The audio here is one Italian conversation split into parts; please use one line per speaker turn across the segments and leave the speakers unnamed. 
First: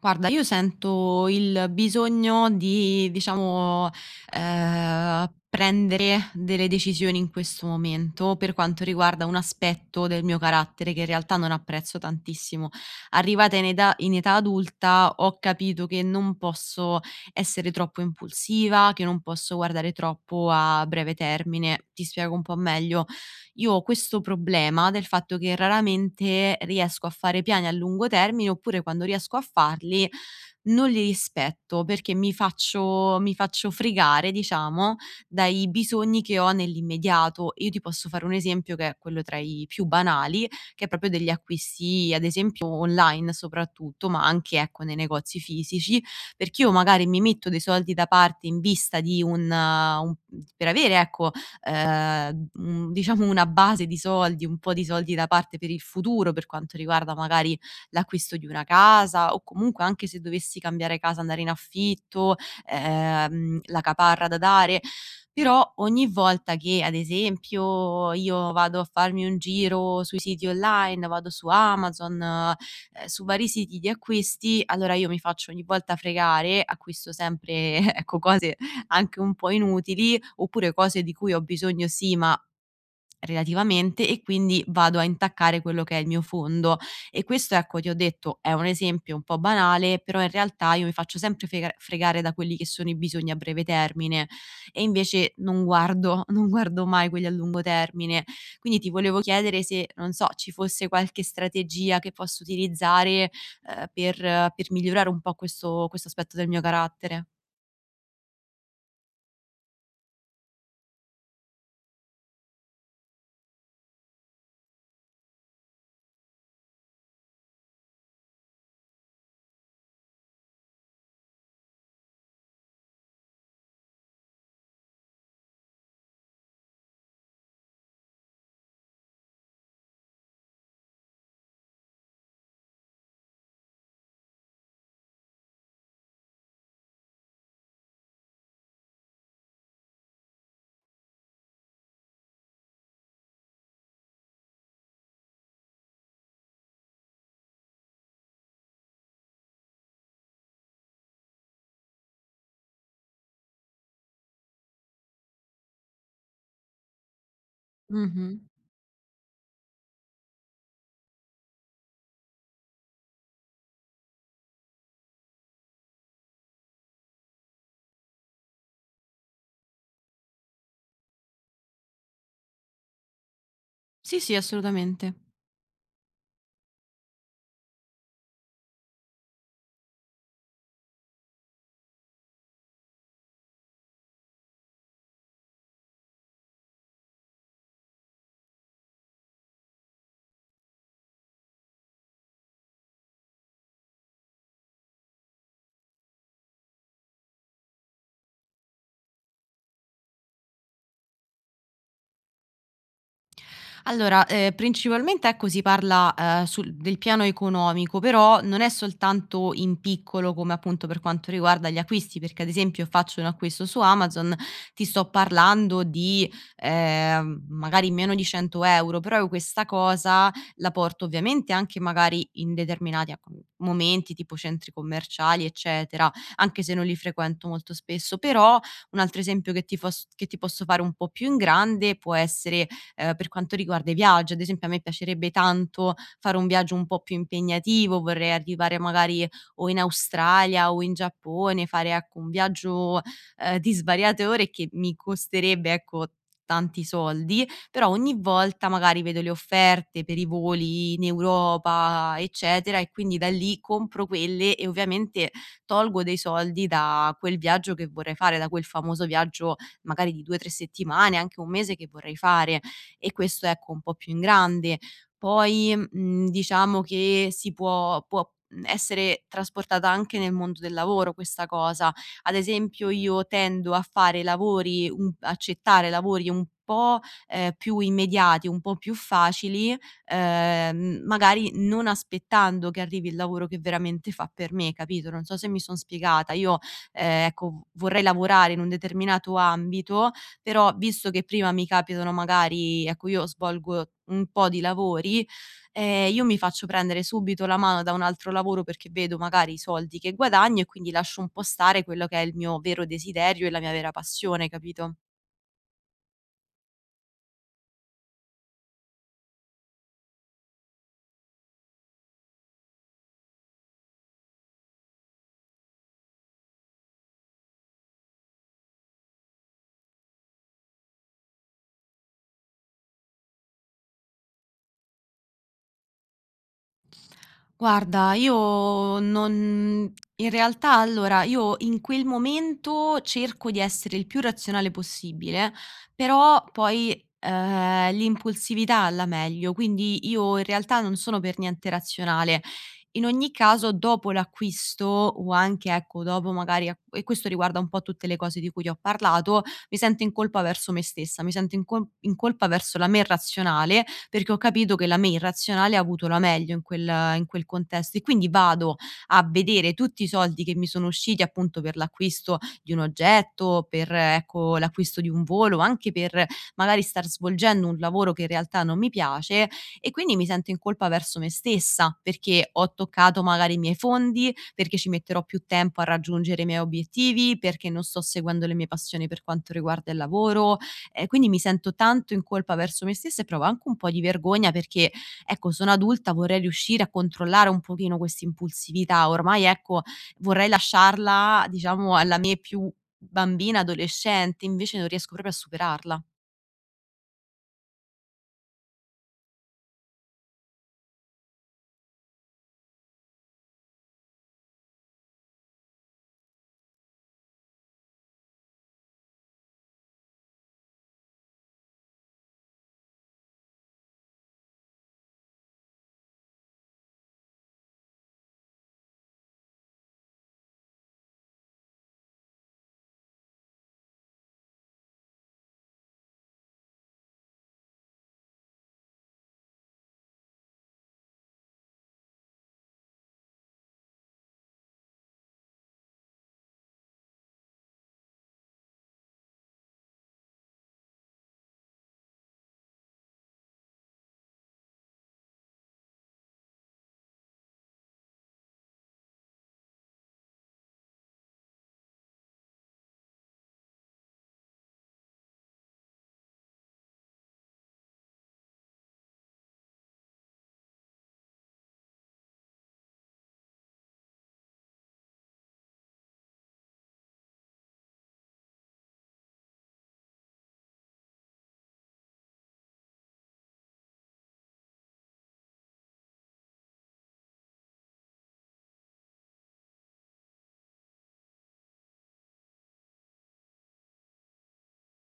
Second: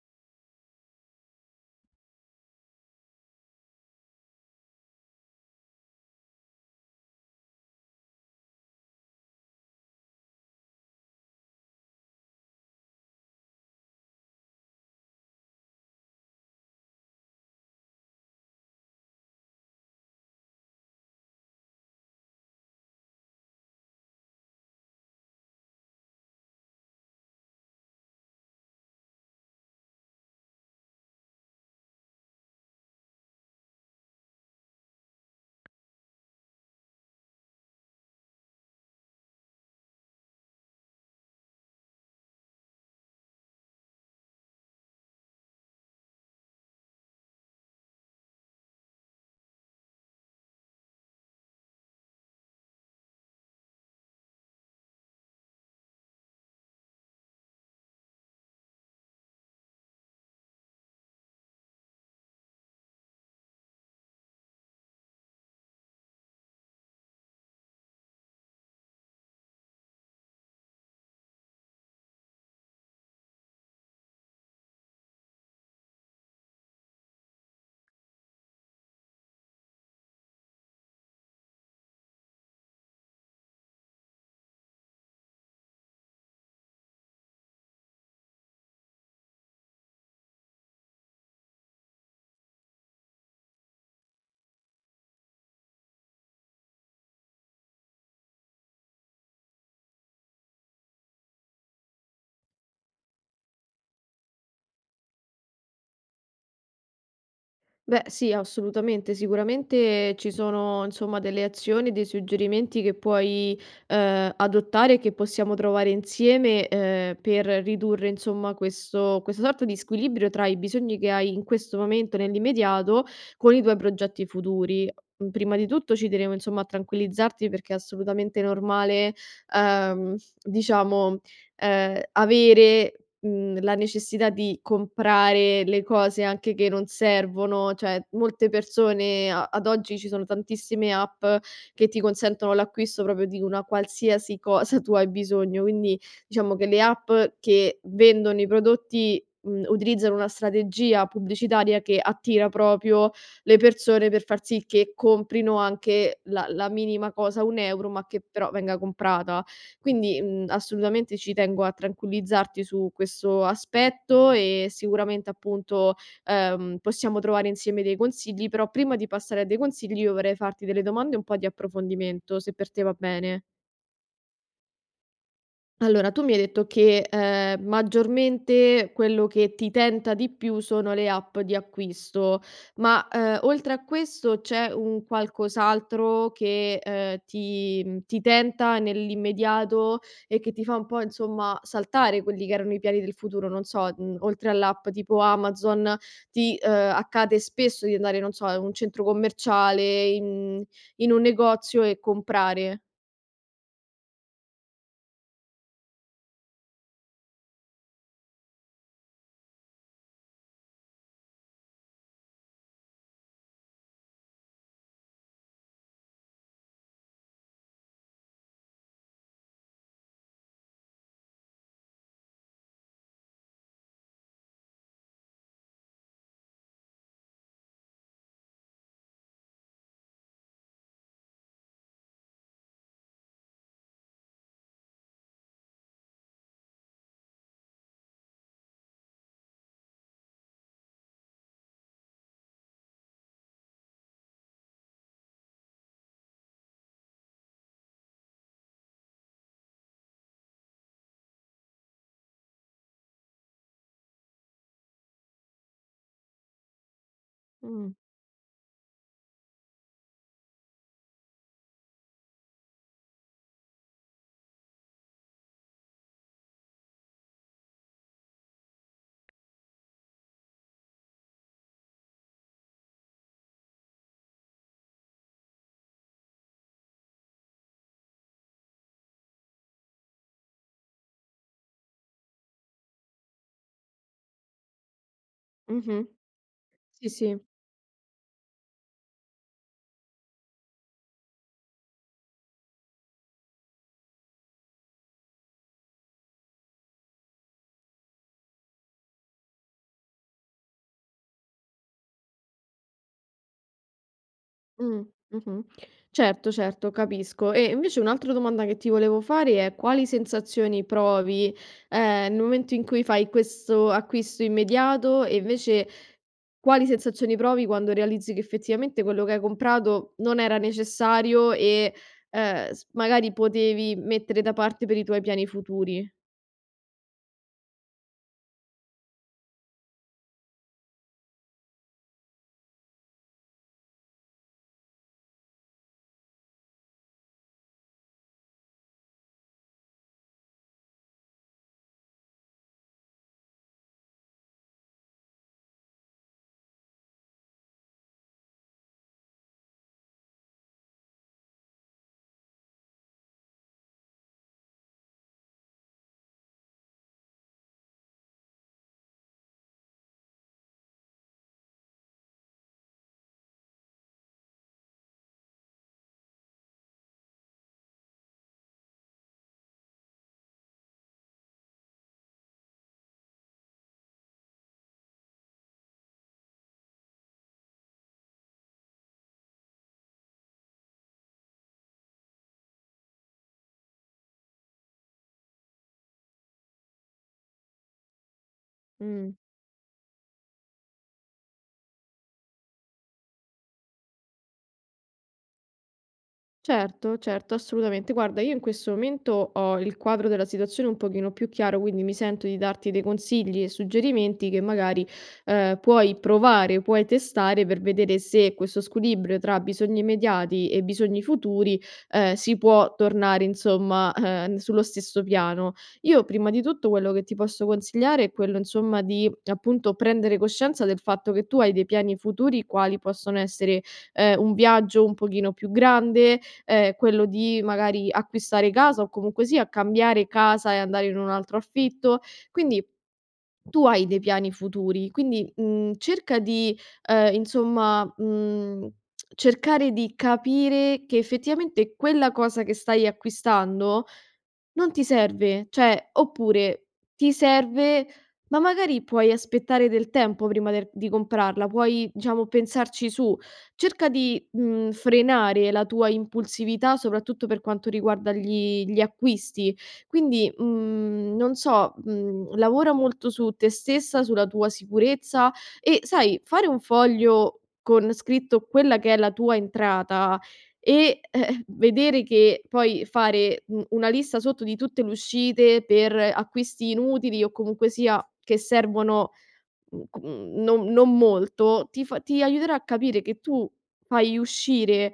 Guarda, io sento il bisogno di, diciamo, prendere delle decisioni in questo momento, per quanto riguarda un aspetto del mio carattere che in realtà non apprezzo tantissimo. Arrivata in età adulta ho capito che non posso essere troppo impulsiva, che non posso guardare troppo a breve termine. Ti spiego un po' meglio: io ho questo problema del fatto che raramente riesco a fare piani a lungo termine, oppure quando riesco a farli non li rispetto perché mi faccio fregare, diciamo, dai bisogni che ho nell'immediato. Io ti posso fare un esempio che è quello tra i più banali, che è proprio degli acquisti, ad esempio online soprattutto, ma anche, ecco, nei negozi fisici, perché io magari mi metto dei soldi da parte in vista di un per avere, ecco, diciamo una base di soldi, un po' di soldi da parte per il futuro, per quanto riguarda magari l'acquisto di una casa o comunque anche se dovessi cambiare casa, andare in affitto, la caparra da dare. Però ogni volta che, ad esempio, io vado a farmi un giro sui siti online, vado su Amazon, su vari siti di acquisti, allora io mi faccio ogni volta fregare, acquisto sempre ecco cose anche un po' inutili oppure cose di cui ho bisogno sì, ma relativamente, e quindi vado a intaccare quello che è il mio fondo. E questo, ecco, ti ho detto, è un esempio un po' banale, però in realtà io mi faccio sempre fregare da quelli che sono i bisogni a breve termine e invece non guardo non guardo mai quelli a lungo termine. Quindi ti volevo chiedere se, non so, ci fosse qualche strategia che posso utilizzare per, migliorare un po' questo aspetto del mio carattere.
Beh, sì, assolutamente. Sicuramente ci sono, insomma, delle azioni, dei suggerimenti che puoi adottare, che possiamo trovare insieme per ridurre, insomma, questo, questa sorta di squilibrio tra i bisogni che hai in questo momento, nell'immediato, con i tuoi progetti futuri. Mm, prima di tutto ci tenevo, insomma, a tranquillizzarti perché è assolutamente normale, ehm, diciamo, avere la necessità di comprare le cose anche che non servono, cioè molte persone a ad oggi ci sono tantissime app che ti consentono l'acquisto proprio di una qualsiasi cosa tu hai bisogno, quindi diciamo che le app che vendono i prodotti, utilizzano una strategia pubblicitaria che attira proprio le persone per far sì che comprino anche la minima cosa, 1 € ma che
Mhm.
però venga comprata. Quindi, assolutamente ci tengo a tranquillizzarti su questo aspetto e sicuramente appunto, possiamo trovare insieme dei consigli, però prima di passare a dei consigli io vorrei farti delle domande e un po' di approfondimento, se per te va bene.
Sì, sì, assolutamente.
Allora, tu mi hai detto che, maggiormente quello che ti tenta di più sono le app di acquisto, ma, oltre a questo c'è un qualcos'altro che, ti tenta nell'immediato e che ti fa un po' insomma saltare quelli che erano i piani del futuro, non so, oltre all'app tipo Amazon ti, accade spesso di andare, non so, in un centro commerciale, in un negozio e comprare.
Allora, principalmente, ecco, si parla, sul del piano economico, però non è soltanto in piccolo come appunto per quanto riguarda gli acquisti, perché ad esempio faccio un acquisto su Amazon, ti sto parlando di, magari meno di 100 €, però io questa cosa la porto ovviamente anche magari in determinati, ecco, momenti tipo centri commerciali, eccetera, anche se non li frequento molto spesso. Però un altro esempio che ti fos che ti posso fare un po' più in grande può essere, per quanto riguarda i viaggi. Ad esempio a me piacerebbe tanto fare un viaggio un po' più impegnativo, vorrei arrivare magari o in Australia o in Giappone, fare, ecco, un viaggio di svariate ore che mi costerebbe, ecco, tanti soldi, però ogni volta magari vedo le offerte per i voli in Europa, eccetera, e quindi da lì compro quelle e ovviamente tolgo dei soldi da quel viaggio che
Mh,
vorrei fare, da quel famoso viaggio magari di 2, 3 settimane, anche 1 mese che vorrei fare. E questo, ecco, un po' più in grande. Poi, diciamo che si può, essere trasportata anche nel mondo del lavoro questa cosa. Ad esempio io tendo a fare lavori un accettare lavori un po', più immediati, un po' più facili, magari non aspettando che arrivi il lavoro che veramente fa per me, capito? Non so se mi son
mh-mh.
spiegata. Io,
Sì, sì.
ecco, v vorrei lavorare in un determinato ambito, però visto che prima mi capitano magari, ecco, io svolgo un po' di lavori, io mi faccio prendere subito la mano da un altro lavoro perché vedo magari i soldi che guadagno e quindi lascio un po' stare quello che è il mio vero desiderio e la mia vera passione, capito?
Mh, mh-mh. Certo, certo, capisco. E invece un'altra domanda che ti volevo fare è: quali sensazioni provi, nel momento in cui fai questo acquisto immediato e invece quali sensazioni provi quando realizzi che effettivamente quello che hai comprato non era necessario e, s magari potevi mettere da parte per i tuoi piani futuri?
Guarda, io non in realtà, allora, io in quel momento cerco di essere il più razionale possibile, però poi, l'impulsività alla meglio, quindi io in realtà non sono per niente razionale. In ogni caso dopo l'acquisto o anche, ecco, dopo magari a e questo riguarda un po' tutte le cose di cui ti ho parlato, mi sento in colpa verso me stessa, mi sento in colpa verso la me razionale perché ho capito che la me irrazionale ha avuto la meglio in quel contesto e quindi vado a vedere tutti i soldi che mi sono usciti appunto per l'acquisto di un oggetto, per ecco, l'acquisto di un volo, anche per magari star svolgendo un lavoro che in realtà non mi piace e quindi mi sento in colpa verso me stessa, perché ho toccato magari i miei fondi, perché ci metterò più tempo a raggiungere i miei obiettivi, perché non sto seguendo le mie passioni per quanto riguarda il lavoro. Quindi mi sento tanto in colpa verso me stessa e provo anche un po' di vergogna perché, ecco, sono adulta, vorrei riuscire a controllare un pochino questa impulsività.
Mh.
Ormai, ecco, vorrei lasciarla, diciamo, alla me più bambina, adolescente, invece non riesco proprio a superarla.
Certo, certo, assolutamente. Guarda, io in questo momento ho il quadro della situazione un pochino più chiaro, quindi mi sento di darti dei consigli e suggerimenti che magari puoi provare, puoi testare per vedere se questo squilibrio tra bisogni immediati e bisogni futuri si può tornare, insomma, sullo stesso piano. Io prima di tutto quello che ti posso consigliare è quello, insomma, di appunto prendere coscienza del fatto che tu hai dei piani futuri, quali possono essere un viaggio un pochino più grande, quello di magari acquistare casa o comunque sia cambiare casa e andare in un altro affitto. Quindi tu hai dei piani futuri, quindi, cerca di, insomma, cercare di capire che effettivamente quella cosa che stai acquistando non ti serve, cioè oppure ti serve, ma magari puoi aspettare del tempo prima del di comprarla, puoi diciamo pensarci su. Cerca di, frenare la tua impulsività, soprattutto per quanto riguarda gli acquisti. Quindi, non so, lavora molto su te stessa, sulla tua sicurezza e sai, fare un foglio con scritto quella che è la tua entrata e, vedere che poi fare, una lista sotto di tutte le uscite per acquisti inutili o comunque sia che servono, non molto, ti aiuterà a capire che tu fai uscire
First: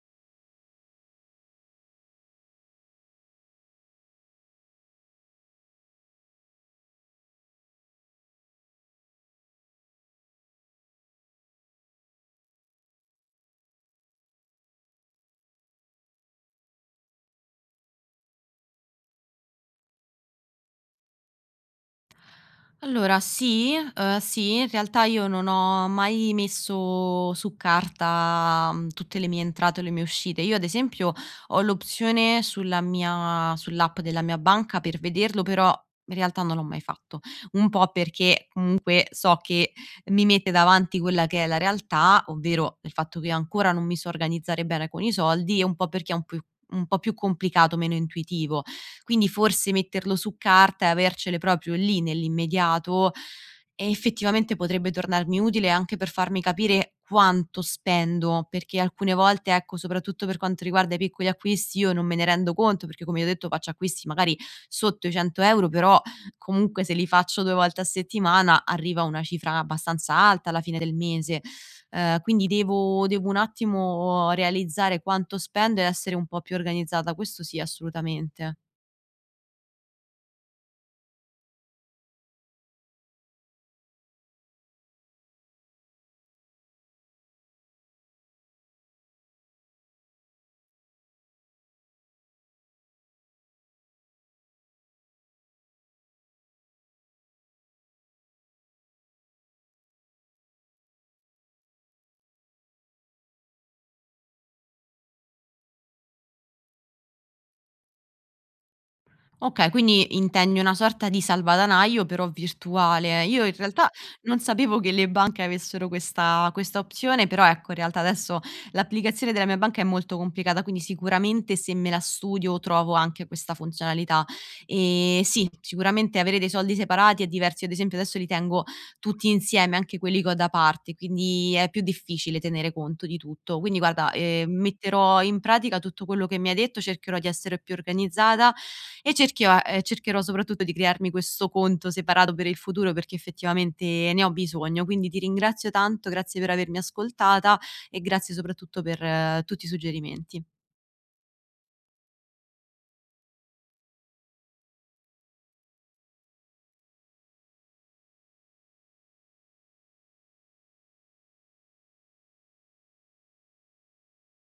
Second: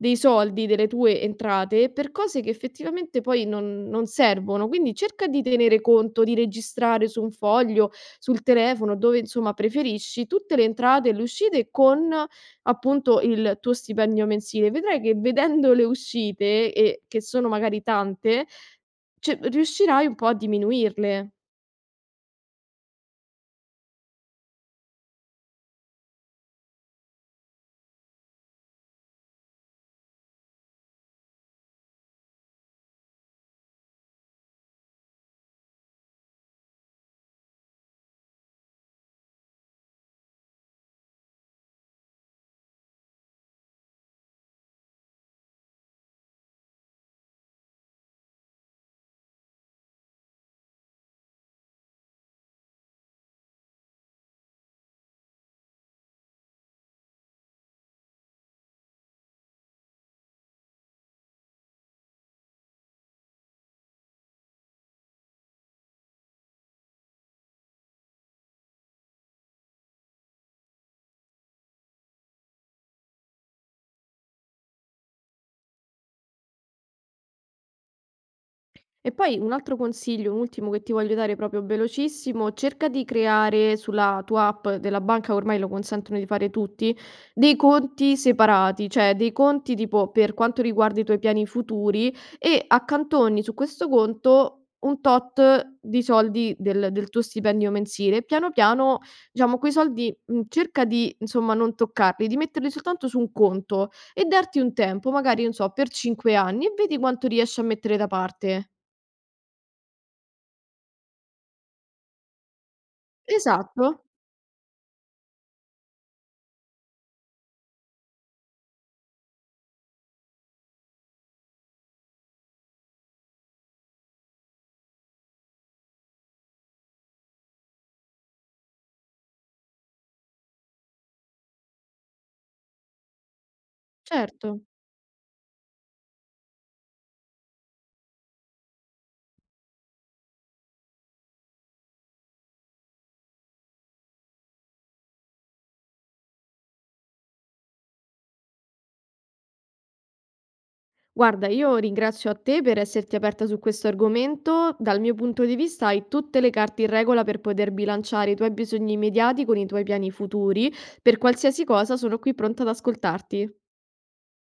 dei soldi, delle tue entrate per cose che effettivamente poi non servono. Quindi cerca di tenere conto, di registrare su un foglio, sul telefono, dove insomma preferisci, tutte le entrate e le uscite con appunto il tuo stipendio mensile. Vedrai che vedendo le uscite e che sono magari tante, ce riuscirai un po' a diminuirle.
Allora sì, sì, in realtà io non ho mai messo su carta, tutte le mie entrate o le mie uscite. Io ad esempio ho l'opzione sulla mia sull'app della mia banca per vederlo, però in realtà non l'ho mai fatto. Un po' perché comunque so che mi mette davanti quella che è la realtà, ovvero il fatto che ancora non mi so organizzare bene con i soldi, e un po' perché è un po' più complicato, meno intuitivo. Quindi forse metterlo su carta e avercele proprio lì nell'immediato, e effettivamente potrebbe tornarmi utile anche per farmi capire quanto spendo, perché alcune volte, ecco, soprattutto per quanto riguarda i piccoli acquisti, io non me ne rendo conto, perché come ti ho detto faccio acquisti magari sotto i 100 euro, però comunque se li faccio 2 volte a settimana arriva una cifra abbastanza alta alla fine del mese. Quindi devo un attimo realizzare quanto spendo e essere un po' più organizzata, questo sì, assolutamente.
E poi un altro consiglio, un ultimo che ti voglio dare proprio velocissimo, cerca di creare sulla tua app della banca, ormai lo consentono di fare tutti, dei conti separati, cioè dei conti tipo per quanto riguarda i tuoi piani futuri e accantoni su questo conto un tot di soldi del tuo stipendio mensile. Piano piano, diciamo, quei soldi cerca di, insomma, non toccarli, di metterli soltanto su un conto e darti un tempo, magari, non so, per 5 anni e vedi quanto riesci a mettere da parte.
Okay, quindi intendi una sorta di salvadanaio però virtuale. Io in
Esatto,
realtà non sapevo che le banche avessero questa opzione, però, ecco, in realtà adesso l'applicazione della mia banca è molto complicata, quindi sicuramente se me la studio trovo anche questa funzionalità. Sì, sicuramente avere dei soldi separati è diverso. Io ad esempio adesso li tengo tutti insieme, anche quelli che ho da parte, quindi è più difficile tenere conto di tutto. Quindi guarda,
certo.
metterò in pratica tutto quello che mi hai detto, cercherò di essere più organizzata e cerchio a cercherò soprattutto di crearmi questo conto separato per il futuro, perché effettivamente ne ho bisogno. Quindi ti ringrazio tanto, grazie per avermi ascoltata e grazie soprattutto per tutti i suggerimenti.
Guarda, io ringrazio a te per esserti aperta su questo argomento. Dal mio punto di vista hai tutte le carte in regola per poter bilanciare i tuoi bisogni immediati con i tuoi piani futuri. Per qualsiasi cosa sono qui pronta ad ascoltarti.